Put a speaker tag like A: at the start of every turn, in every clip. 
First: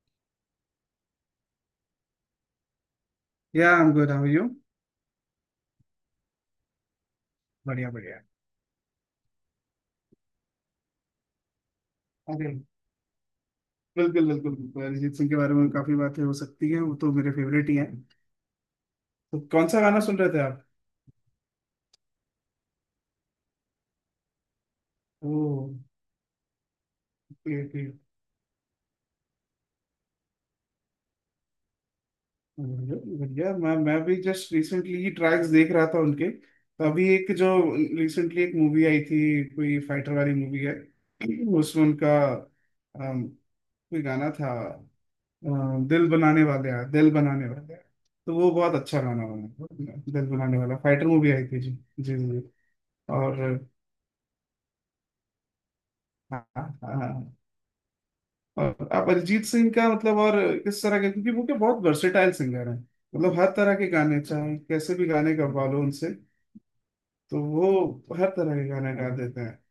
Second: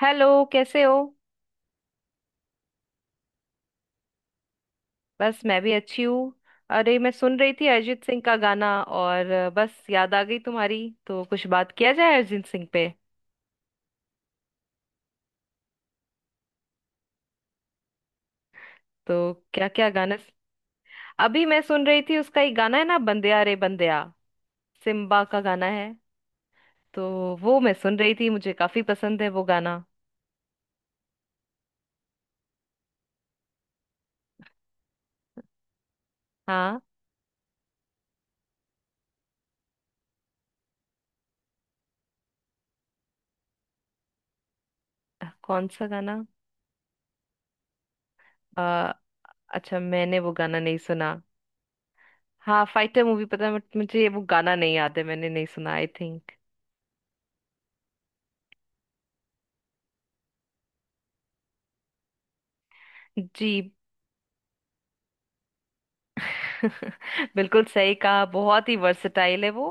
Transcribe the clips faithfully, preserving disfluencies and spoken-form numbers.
A: Hello. कैसे हो।
B: या I am good how you.
A: बस मैं भी अच्छी हूँ। अरे मैं सुन रही थी
B: बढ़िया
A: अरिजीत सिंह
B: बढ़िया।
A: का गाना, और अ, बस याद आ गई तुम्हारी। तो कुछ बात किया जाए अरिजीत
B: अरे
A: सिंह पे।
B: बिल्कुल बिल्कुल बिल्कुल अरिजीत सिंह के बारे में काफी बातें हो सकती हैं, वो तो मेरे फेवरेट ही हैं।
A: तो
B: तो कौन
A: क्या
B: सा
A: क्या
B: गाना
A: गाना।
B: सुन रहे थे आप?
A: अभी मैं सुन रही थी, उसका एक गाना है ना, बंदिया रे बंदिया। सिम्बा
B: ओ,
A: का गाना है। तो
B: ओके
A: वो मैं
B: ओके।
A: सुन रही थी, मुझे काफी पसंद है वो गाना।
B: बढ़िया बढ़िया। मैं मैं भी जस्ट रिसेंटली ही ट्रैक्स देख रहा था उनके,
A: हाँ।
B: तो अभी एक जो रिसेंटली एक मूवी आई थी, कोई फाइटर वाली मूवी है, उसमें उनका अम, कोई गाना था।
A: कौन सा
B: अम, दिल
A: गाना।
B: बनाने वाले हैं दिल बनाने वाले हैं, तो वो बहुत
A: आ,
B: अच्छा गाना
A: अच्छा,
B: बना
A: मैंने
B: दिल
A: वो
B: बनाने
A: गाना
B: वाला,
A: नहीं
B: फाइटर
A: सुना।
B: मूवी आई थी जी। जी जी।
A: हाँ फाइटर मूवी
B: और
A: पता है, but मुझे वो गाना नहीं याद है, मैंने नहीं सुना आई थिंक।
B: हाँ हाँ, और आप अरिजीत सिंह का मतलब और किस तरह के, क्योंकि वो क्या बहुत वर्सेटाइल सिंगर हैं। मतलब हर
A: जी।
B: तरह के गाने, चाहे कैसे भी गाने गवा लो उनसे, तो
A: बिल्कुल
B: वो
A: सही कहा,
B: हर तरह के
A: बहुत ही
B: गाने गा देते
A: वर्सेटाइल है
B: हैं।
A: वो।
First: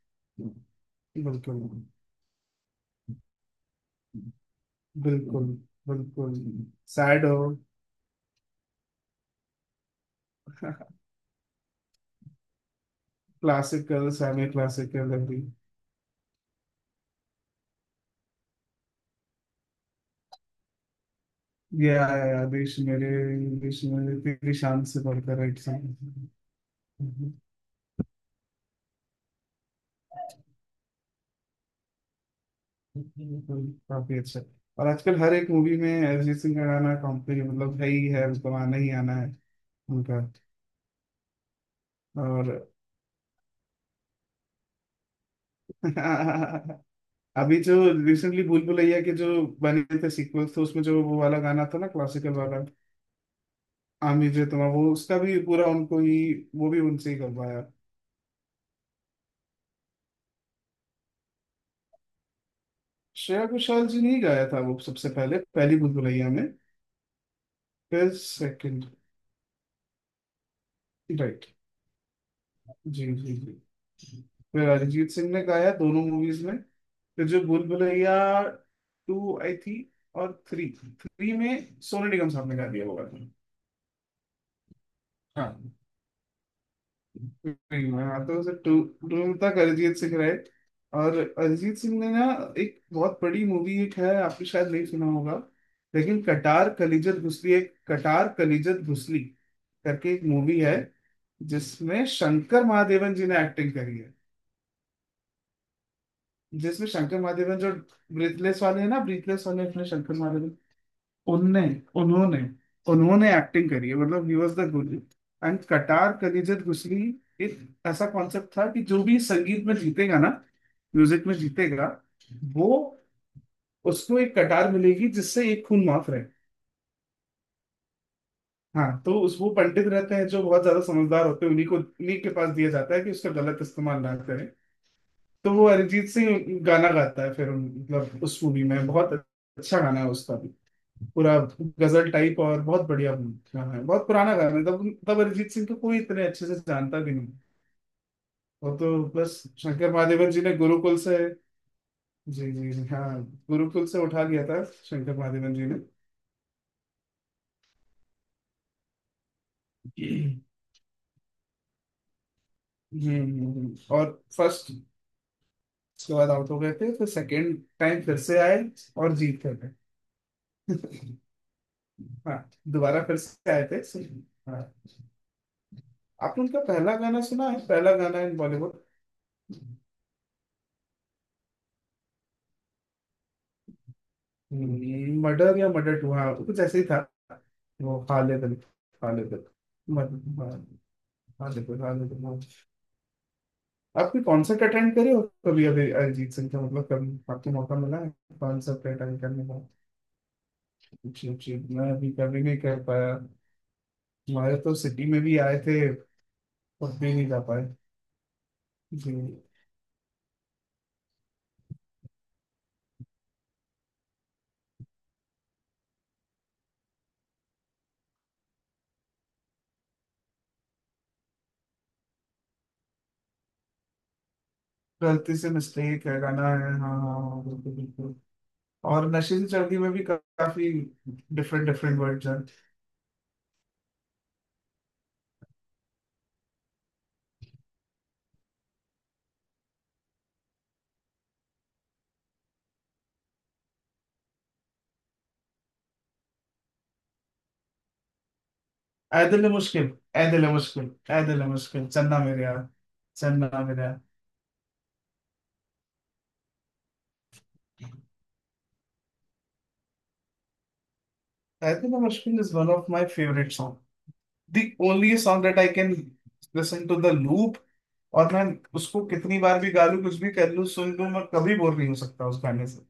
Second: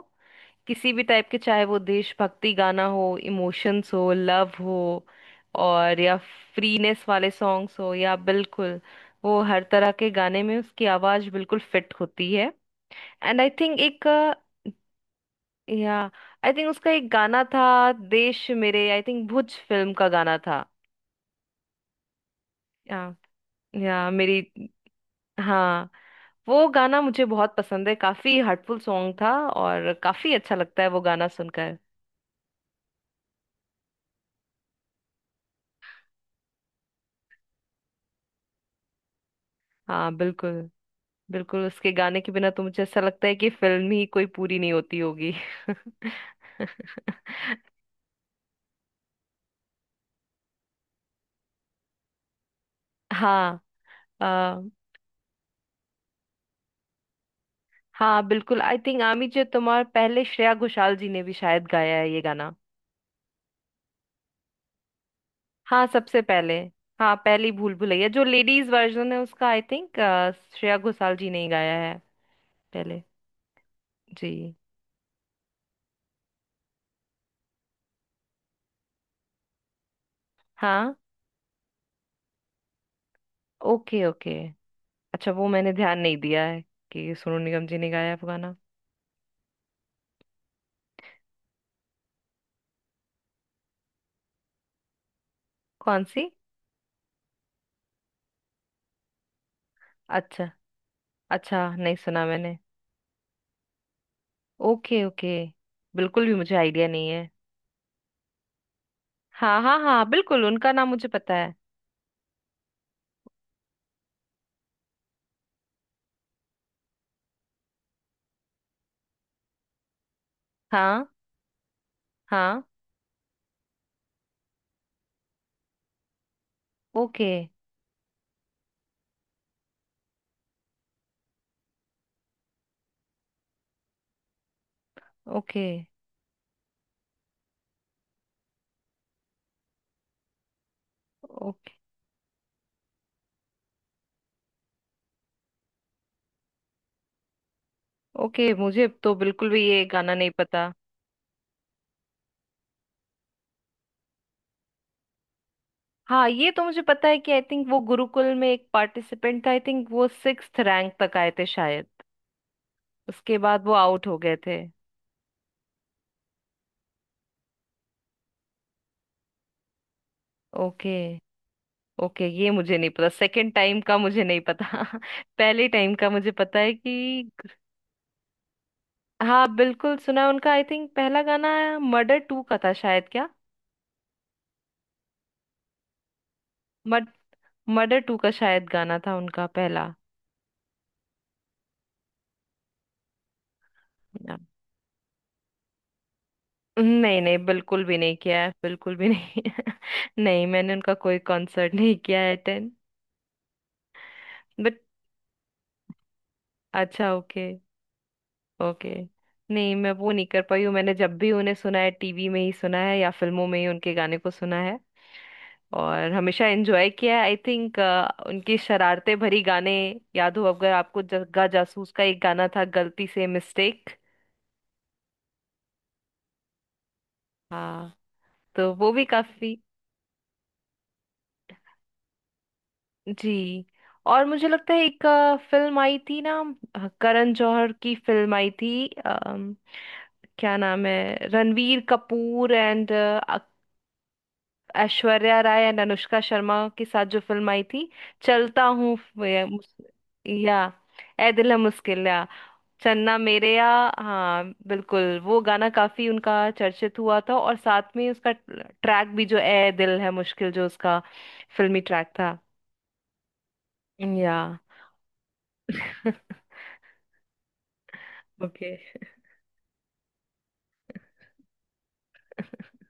A: किसी भी टाइप के,
B: बिल्कुल
A: चाहे वो देशभक्ति गाना हो, इमोशंस हो, लव हो,
B: बिल्कुल।
A: और या
B: बिल्कुल
A: फ्रीनेस
B: सैड
A: वाले
B: हो,
A: सॉन्ग्स हो, या बिल्कुल, वो हर तरह के गाने में उसकी आवाज बिल्कुल फिट होती है। एंड आई थिंक एक,
B: क्लासिकल सेमी क्लासिकल, अभी
A: या आई थिंक उसका एक गाना था देश मेरे, आई थिंक भुज फिल्म का गाना था।
B: ये आया देश
A: या।
B: मेरे, देश
A: या
B: मेरे
A: मेरी।
B: तेरी शान से बढ़कर एक शान।
A: हाँ। वो गाना मुझे बहुत पसंद है, काफी हार्टफुल सॉन्ग था, और काफी अच्छा लगता है वो गाना सुनकर।
B: काफी अच्छा। और आजकल हर एक मूवी में अरिजीत सिंह का गाना कंपनी मतलब है ही है, उसको आना ही आना है
A: हाँ
B: उनका।
A: बिल्कुल। बिल्कुल उसके गाने के बिना तो
B: और
A: मुझे ऐसा लगता है कि फिल्म ही कोई पूरी नहीं होती होगी।
B: अभी जो रिसेंटली भूल भुलैया के जो बने थे सीक्वल्स, तो उसमें जो वो वाला गाना था ना क्लासिकल वाला,
A: हाँ।
B: आमिर जे
A: आ,
B: तुम्हारा, वो उसका भी पूरा उनको ही, वो भी उनसे ही करवाया।
A: हाँ बिल्कुल आई थिंक आमी जो तुम्हार, पहले श्रेया घोषाल जी ने भी शायद गाया है ये गाना।
B: श्रेया घोषाल जी ने ही गाया था वो सबसे पहले, पहली
A: हाँ
B: भूल
A: सबसे
B: भुलैया में।
A: पहले। हाँ, पहली भूल भुलैया
B: फिर
A: जो लेडीज
B: सेकंड,
A: वर्जन है उसका, आई थिंक श्रेया घोषाल जी ने
B: राइट,
A: ही गाया है पहले।
B: जी जी जी,
A: जी।
B: फिर अरिजीत सिंह ने गाया दोनों मूवीज में। फिर जो भूल भुलैया टू आई थी, और थ्री,
A: हाँ।
B: थ्री में सोनू निगम साहब ने गा दिया होगा।
A: Okay, okay. अच्छा, वो मैंने
B: हाँ
A: ध्यान नहीं दिया है कि सोनू निगम जी
B: नहीं,
A: ने
B: मैं
A: गाया है वो
B: आता हूँ
A: गाना।
B: टू, टू तक अरिजीत सिंह रहे। और अरिजीत सिंह ने ना एक बहुत बड़ी मूवी एक है, आपने शायद नहीं सुना होगा,
A: कौन
B: लेकिन
A: सी।
B: कटार कलिजत घुसली, एक कटार कलिजत घुसली करके एक
A: अच्छा।
B: मूवी है,
A: अच्छा नहीं
B: जिसमें
A: सुना मैंने।
B: शंकर महादेवन जी ने एक्टिंग करी है।
A: Okay, okay. बिल्कुल भी मुझे आइडिया
B: जिसमें
A: नहीं
B: शंकर
A: है।
B: महादेवन जो ब्रीथलेस वाले हैं ना, ब्रीथलेस
A: हाँ,
B: वाले
A: हाँ,
B: अपने
A: हाँ,
B: शंकर
A: बिल्कुल
B: महादेवन,
A: उनका नाम मुझे पता है।
B: उनने उन्होंने उन्होंने एक्टिंग करी है, मतलब he was the guru and Katyar Kaljat घुसली। एक ऐसा कॉन्सेप्ट था कि जो भी संगीत में जीतेगा ना,
A: हाँ।
B: म्यूजिक में जीतेगा,
A: हाँ।
B: वो उसको एक कटार मिलेगी जिससे एक खून माफ रहे।
A: ओके,
B: हाँ, तो उस वो पंडित रहते हैं जो बहुत ज्यादा समझदार होते हैं, उन्हीं को उन्हीं के पास दिया जाता है कि उसका गलत इस्तेमाल ना करें। तो
A: ओके।
B: वो अरिजीत सिंह गाना गाता है, फिर उन- मतलब उस मूवी में बहुत अच्छा गाना है उसका भी पूरा,
A: ओके,
B: गजल टाइप, और बहुत बढ़िया गाना है, बहुत पुराना गाना है, तब तब अरिजीत सिंह को कोई इतने अच्छे से जानता भी नहीं।
A: ओके,
B: वो
A: मुझे
B: तो
A: तो
B: बस
A: बिल्कुल भी ये
B: शंकर
A: गाना नहीं
B: महादेवन जी ने
A: पता।
B: गुरुकुल से, जी जी जी हाँ, गुरुकुल से उठा लिया था शंकर महादेवन जी ने।
A: हाँ, ये तो मुझे पता है कि आई थिंक वो गुरुकुल में एक पार्टिसिपेंट था, आई थिंक वो
B: हम्म,
A: सिक्स्थ रैंक तक आए थे शायद।
B: हम्म।
A: उसके
B: हम्म।
A: बाद वो
B: हम्म।
A: आउट
B: और
A: हो गए थे।
B: फर्स्ट, उसके बाद आउट हो गए थे, फिर सेकंड टाइम फिर से आए और जीत गए थे।
A: ओके। ओके,
B: हाँ
A: ये मुझे नहीं
B: दोबारा
A: पता,
B: फिर से
A: सेकंड
B: आए थे।
A: टाइम का मुझे नहीं
B: हाँ।
A: पता। पहले टाइम का मुझे
B: आपने
A: पता
B: उनका
A: है
B: पहला गाना
A: कि
B: सुना है, पहला गाना इन बॉलीवुड?
A: हाँ बिल्कुल सुना है उनका, आई थिंक पहला गाना मर्डर टू का था शायद, क्या?
B: मर्डर या मर्डर टू, हाँ कुछ ऐसे ही था।
A: मर्ड
B: वो
A: मर्डर टू का
B: खालिद अल-
A: शायद गाना था
B: खालिद अल-
A: उनका पहला।
B: मर- मर- खालिद अल- खालिद अल- हाँ। आपने
A: या-
B: कॉन्सर्ट अटेंड करे हो कभी अभी अरिजीत सिंह का, मतलब कभी
A: नहीं नहीं,
B: आपको मौका
A: बिल्कुल भी
B: मिला है
A: नहीं किया है,
B: कॉन्सर्ट
A: बिल्कुल भी
B: अटेंड
A: नहीं।
B: करने का?
A: नहीं, मैंने उनका कोई
B: जी जी,
A: कॉन्सर्ट
B: मैं
A: नहीं
B: अभी
A: किया है
B: कभी नहीं
A: अटेंड।
B: कर पाया, हमारे तो
A: बट
B: सिटी में भी आए थे पर
A: अच्छा।
B: भी नहीं जा
A: ओके।
B: पाए
A: ओके,
B: जी।
A: नहीं मैं वो नहीं कर पाई हूँ, मैंने जब भी उन्हें सुना है टीवी में ही सुना है, या फिल्मों में ही उनके गाने को सुना है। और हमेशा एंजॉय किया है आई थिंक। उनकी शरारते भरी गाने याद हो अगर आपको, जग्गा जासूस का एक गाना था गलती से मिस्टेक।
B: गलती से मिस्टेक है, गाना है हाँ हाँ हाँ, बिल्कुल
A: हाँ।
B: बिल्कुल।
A: तो वो भी
B: और नशे से
A: काफी।
B: चढ़ती में भी काफी डिफरेंट डिफरेंट वर्ड्स हैं।
A: जी। और मुझे लगता है एक फिल्म आई थी ना, अ, करण जौहर की फिल्म आई थी, अम, क्या नाम है, रणवीर कपूर एंड ऐश्वर्या राय एंड अनुष्का शर्मा के साथ जो फिल्म आई थी, चलता हूँ।
B: ऐ
A: या।
B: दिल मुश्किल, ऐ दिल
A: या,
B: मुश्किल। ऐ
A: ऐ
B: दिल
A: दिल है
B: मुश्किल
A: मुश्किल,
B: चन्ना मेरे यार,
A: चन्ना
B: चन्ना
A: मेरेया।
B: मेरे यार।
A: हाँ बिल्कुल, वो गाना काफी उनका चर्चित हुआ था, और साथ में उसका ट्रैक भी जो ए दिल है मुश्किल जो उसका
B: ऐ
A: फिल्मी
B: दिल
A: ट्रैक था।
B: Mushkil is one of my favourite song,
A: या।
B: The only song that I can listen to the loop. और मैं
A: ओके।
B: उसको कितनी बार भी गा लूं, कुछ भी कर लूं, सुन लूं, मैं कभी बोर नहीं हो सकता उस गाने से।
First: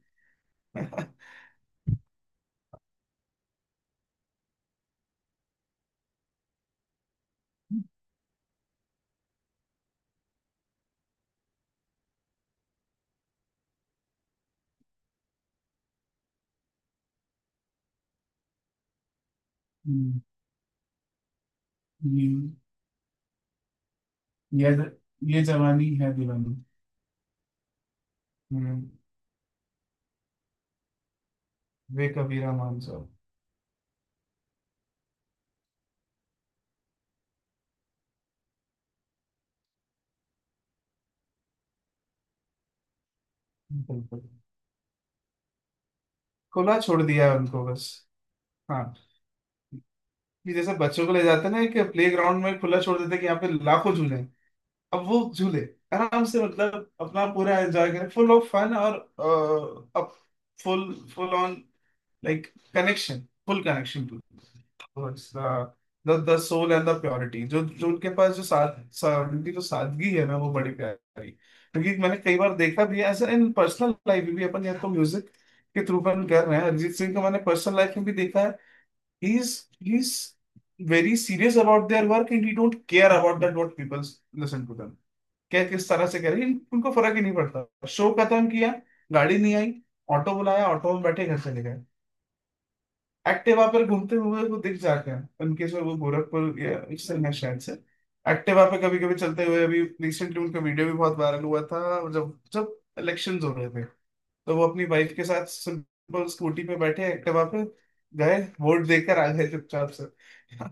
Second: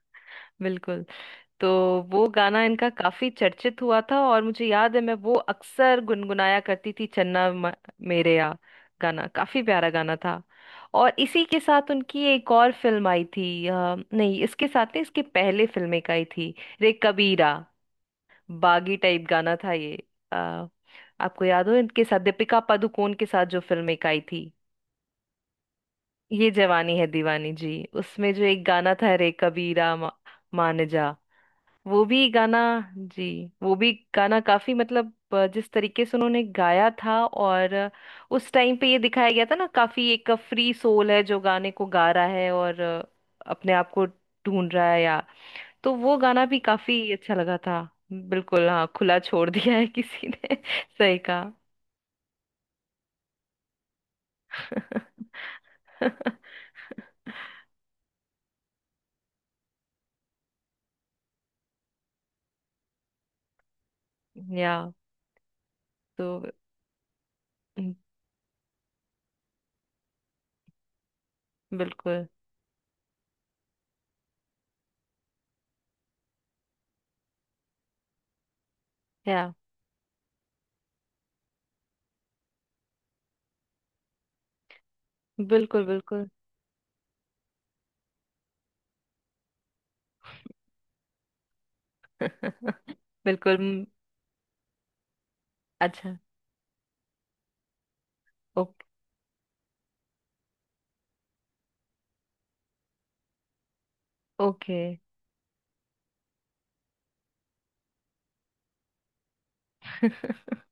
A: बिल्कुल। तो वो गाना इनका काफी चर्चित हुआ था, और मुझे याद है मैं वो अक्सर गुनगुनाया करती थी, चन्ना म- मेरेया। गाना काफी प्यारा गाना था। और इसी के साथ उनकी एक और फिल्म आई थी, अ, नहीं इसके साथ नहीं, इसके पहले फिल्म एक आई थी, रे कबीरा, बागी टाइप गाना था ये।
B: हम्म,
A: आ, आपको याद हो, इनके साथ
B: हम्म,
A: दीपिका पादुकोण के साथ जो फिल्म एक आई थी,
B: ये ये जवानी है
A: ये
B: दीवानी।
A: जवानी है दीवानी। जी। उसमें जो एक
B: हम्म,
A: गाना था रे कबीरा, मा, मान जा, वो
B: वे
A: भी
B: कबीरा
A: गाना।
B: मान जाओ।
A: जी। वो भी गाना काफी, मतलब अ, जिस तरीके से उन्होंने गाया था, और अ, उस टाइम पे ये दिखाया गया था ना, काफी एक फ्री सोल है जो गाने को गा रहा है, और अ, अपने आप को
B: बिल्कुल,
A: ढूंढ रहा है, या तो वो गाना भी
B: खुला
A: काफी
B: छोड़ दिया
A: अच्छा
B: है
A: लगा
B: उनको
A: था।
B: बस।
A: बिल्कुल
B: हाँ।
A: हाँ, खुला छोड़ दिया है किसी
B: कि
A: ने।
B: जैसे बच्चों को
A: सही
B: ले
A: कहा।
B: जाते हैं ना कि प्ले ग्राउंड में खुला छोड़ देते हैं कि यहाँ पे लाखों झूले हैं, अब वो झूले आराम से मतलब अपना पूरा एंजॉय करें, फुल ऑफ फन और uh, up full full on, like connection, full connection to
A: या।
B: द द
A: तो
B: सोल एंड द प्योरिटी। जो जो
A: हम्म,
B: उनके पास जो साद सा, उनकी जो सादगी है ना वो बड़ी प्यारी, क्योंकि मैंने
A: बिल्कुल।
B: कई बार देखा भी है, ऐसा इन पर्सनल लाइफ में भी, अपन या तो म्यूजिक के थ्रू अपन कर रहे हैं, अरिजीत सिंह को मैंने पर्सनल लाइफ में भी देखा है। he's
A: या।
B: he's very serious about their work and he don't care about that what people listen to them, क्या
A: बिल्कुल।
B: किस तरह से
A: बिल्कुल।
B: कह रहे हैं, उनको फर्क ही नहीं पड़ता। शो खत्म किया, गाड़ी नहीं आई, ऑटो बुलाया, ऑटो में बैठे घर चले गए।
A: बिल्कुल।
B: एक्टिवा
A: हम्म,
B: पर घूमते हुए वो दिख जाते हैं, उनके से वो
A: अच्छा।
B: गोरखपुर या इससे है शायद से। एक्टिवा पे
A: ओके,
B: कभी कभी चलते हुए, अभी रिसेंटली उनका वीडियो भी बहुत वायरल हुआ था, और जब जब इलेक्शन हो रहे थे, तो वो
A: ओके।
B: अपनी वाइफ के साथ सिंपल स्कूटी पे बैठे एक्टिवा पे गए, वोट देकर आ गए चुपचाप से।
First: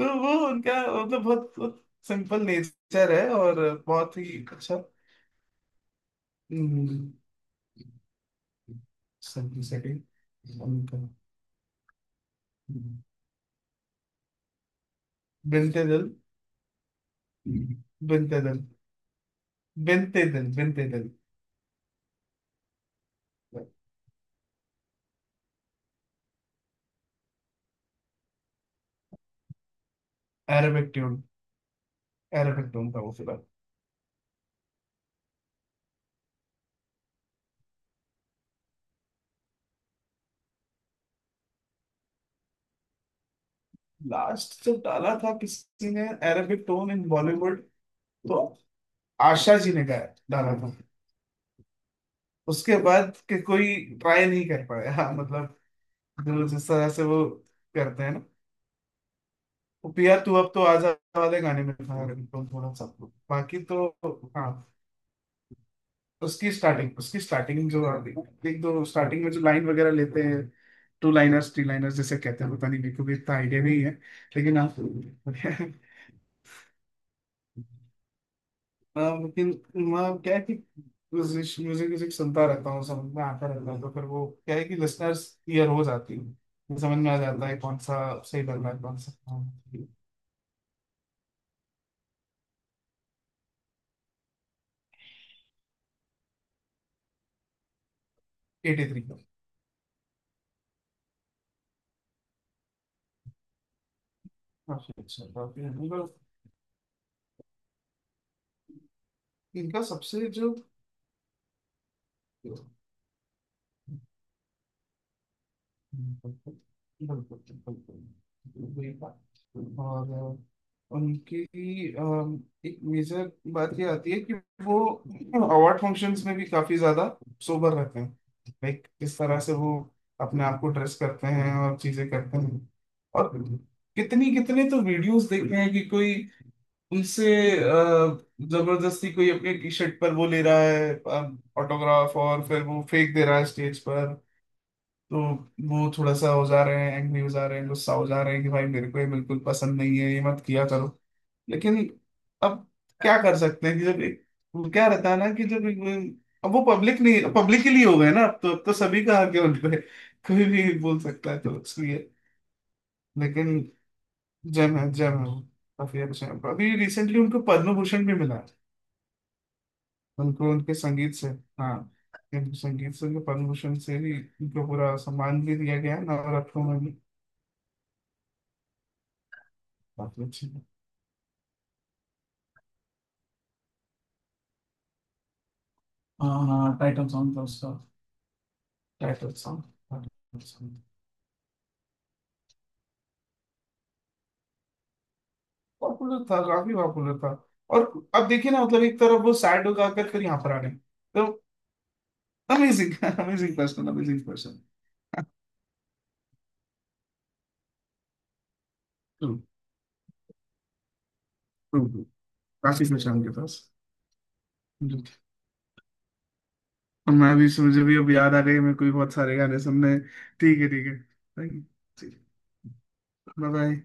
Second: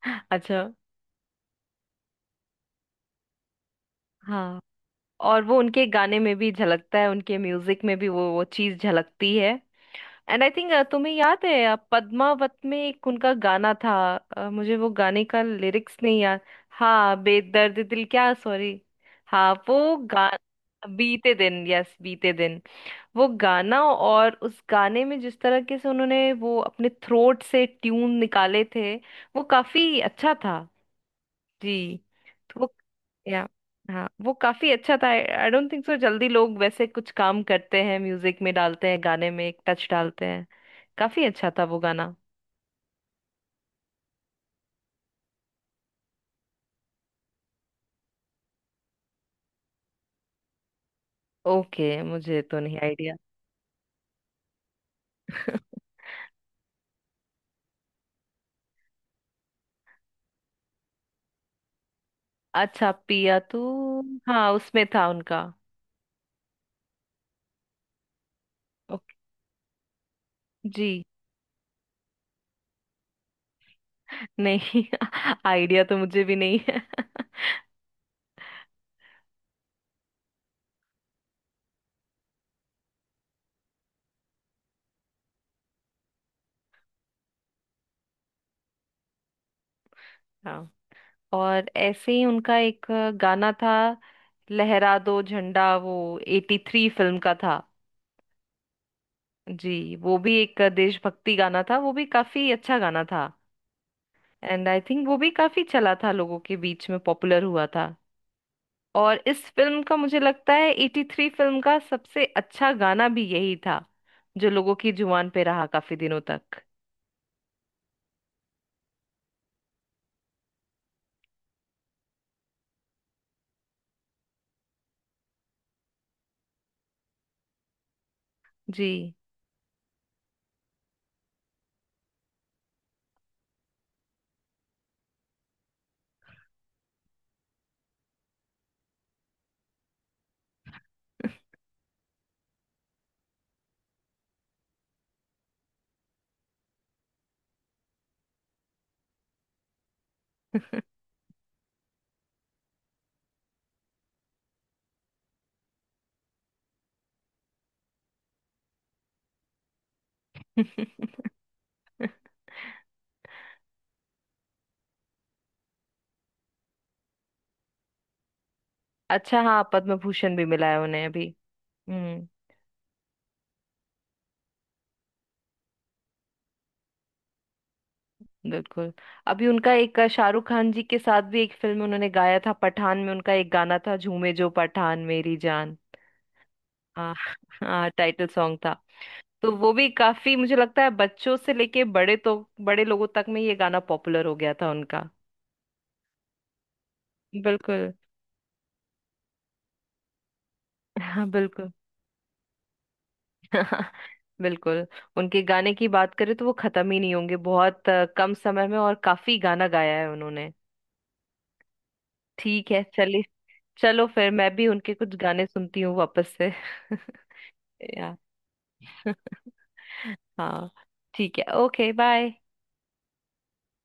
B: तो वो
A: अच्छा।
B: उनका मतलब बहुत, बहुत सिंपल नेचर है, और बहुत ही
A: हाँ,
B: अच्छा।
A: और वो उनके गाने में भी झलकता है, उनके म्यूजिक में भी वो वो चीज झलकती है।
B: सेकंड,
A: एंड आई थिंक
B: उनका
A: तुम्हें याद है, uh, पद्मावत में एक उनका गाना था, uh, मुझे वो गाने का
B: बिनते
A: लिरिक्स
B: दिल,
A: नहीं याद। हाँ बेदर्द दिल, क्या?
B: बिनते दिल,
A: सॉरी। हाँ वो
B: बिनते
A: गा।
B: दिल, बिनते दिल,
A: बीते दिन, यस बीते दिन, वो गाना, और उस गाने में जिस तरह के से उन्होंने वो अपने थ्रोट से ट्यून निकाले थे, वो काफी अच्छा था।
B: अरेबिक ट्यून,
A: जी। तो
B: अरेबिक
A: वो।
B: टोन था वो फिलहाल।
A: या। हाँ, वो काफी अच्छा था। आई डोंट थिंक सो जल्दी लोग वैसे कुछ काम करते हैं, म्यूजिक में डालते हैं, गाने में एक टच डालते हैं। काफी अच्छा था वो गाना।
B: लास्ट जब डाला था किसी ने अरेबिक टोन इन बॉलीवुड, तो आशा जी ने गाया डाला था,
A: ओके, मुझे तो
B: उसके
A: नहीं आइडिया।
B: बाद के कोई ट्राई नहीं कर पाया। हाँ मतलब, जो जिस तरह से वो करते हैं, पिया तू अब तो आजा वाले गाने में था रिंगटोन थोड़ा सा,
A: अच्छा, पिया तू।
B: बाकी तो
A: हाँ,
B: हाँ।
A: उसमें था उनका।
B: उसकी स्टार्टिंग उसकी स्टार्टिंग जो एक दो
A: ओके।
B: स्टार्टिंग में जो लाइन वगैरह लेते हैं,
A: जी।
B: टू लाइनर्स थ्री लाइनर्स जैसे कहते हैं, पता नहीं, मेरे को भी इतना आइडिया नहीं है, लेकिन आप
A: नहीं, आइडिया तो मुझे भी नहीं है।
B: हाँ, लेकिन मैं क्या है कि म्यूजिक म्यूजिक सुनता रहता हूँ, समझ में आता रहता है, तो फिर वो क्या है कि लिसनर्स क्लियर हो जाती है, समझ में आ जाता है कौन सा सही लग रहा है कौन सा।
A: हाँ। और ऐसे ही उनका एक गाना था लहरा दो झंडा, वो एटी थ्री फिल्म का था।
B: एटी थ्री का
A: जी, वो भी एक देशभक्ति गाना था, वो भी काफी अच्छा गाना था। एंड आई
B: काफी
A: थिंक वो
B: अच्छा,
A: भी
B: काफी
A: काफी चला
B: इनका,
A: था, लोगों के बीच में पॉपुलर हुआ था। और इस फिल्म
B: इनका
A: का मुझे
B: सबसे
A: लगता
B: जो,
A: है एटी थ्री फिल्म का सबसे अच्छा गाना भी यही था, जो लोगों की जुबान पे रहा काफी दिनों
B: बिल्कुल
A: तक।
B: बिल्कुल। वही बात। और अ, उनकी अम, एक मेजर बात ये आती है कि वो अवार्ड फंक्शंस में भी काफी ज्यादा सोबर रहते हैं,
A: जी।
B: लाइक किस तरह से वो अपने आप को ड्रेस करते हैं और चीजें करते हैं। और कितनी कितने तो वीडियोस देखे हैं कि कोई उनसे अ, जबरदस्ती कोई अपने टी शर्ट पर वो ले रहा है ऑटोग्राफ, और फिर वो फेंक दे रहा है स्टेज पर, तो वो थोड़ा सा हो जा रहे हैं, एंग्री हो जा रहे हैं, गुस्सा हो जा रहे हैं कि भाई मेरे को ये बिल्कुल पसंद नहीं है, ये मत किया करो। लेकिन अब क्या कर सकते हैं कि जब एक, वो क्या रहता है ना कि जब एक, अब वो पब्लिक नहीं, पब्लिक के लिए हो गए ना अब तो, अब तो सभी का हक है उन पे, कोई भी बोल सकता है, तो इसलिए। लेकिन जय है, जय है, वो काफी अच्छे हैं। अभी रिसेंटली उनको पद्म भूषण भी मिला है,
A: अच्छा हाँ, पद्म भूषण भी
B: उनको
A: मिला
B: उनके
A: है उन्हें
B: संगीत से।
A: अभी।
B: हाँ,
A: हम्म।
B: उनके संगीत से उनको पद्म भूषण से भी, उनको पूरा सम्मान भी दिया गया है नवरत्नों में भी।
A: बिल्कुल। अभी उनका एक, अ,
B: काफी
A: शाहरुख
B: अच्छे।
A: खान जी के साथ भी एक फिल्म में उन्होंने गाया था, पठान में उनका एक गाना था, झूमे जो पठान मेरी जान।
B: हाँ टाइटल
A: हाँ
B: सॉन्ग था उसका,
A: हाँ टाइटल सॉन्ग था।
B: टाइटल
A: तो
B: सॉन्ग।
A: वो भी काफी, मुझे लगता है बच्चों से लेके बड़े तो बड़े लोगों तक में ये गाना पॉपुलर हो गया था उनका।
B: पॉपुलर था, काफी पॉपुलर था। और
A: बिल्कुल।
B: अब देखिए ना, मतलब एक तरफ वो सैड हो जाकर फिर यहाँ पर आ गए,
A: हाँ
B: तो
A: बिल्कुल।
B: Amazing, amazing person, amazing person.
A: बिल्कुल। उनके गाने की बात करें तो वो खत्म ही नहीं होंगे, बहुत अ, कम समय में और
B: ट्रू
A: काफी गाना गाया है उन्होंने।
B: ट्रू ट्रू,
A: ठीक है,
B: काफी कुछ है
A: चलिए।
B: उनके पास।
A: चलो फिर मैं भी उनके कुछ गाने सुनती हूँ वापस से।
B: और मैं भी, मुझे भी अब
A: यार
B: याद आ गई, मेरे को भी बहुत सारे गाने सुनने हैं। ठीक है
A: हाँ।
B: ठीक है,
A: ठीक है,
B: thank
A: okay
B: you,
A: bye.
B: Bye bye.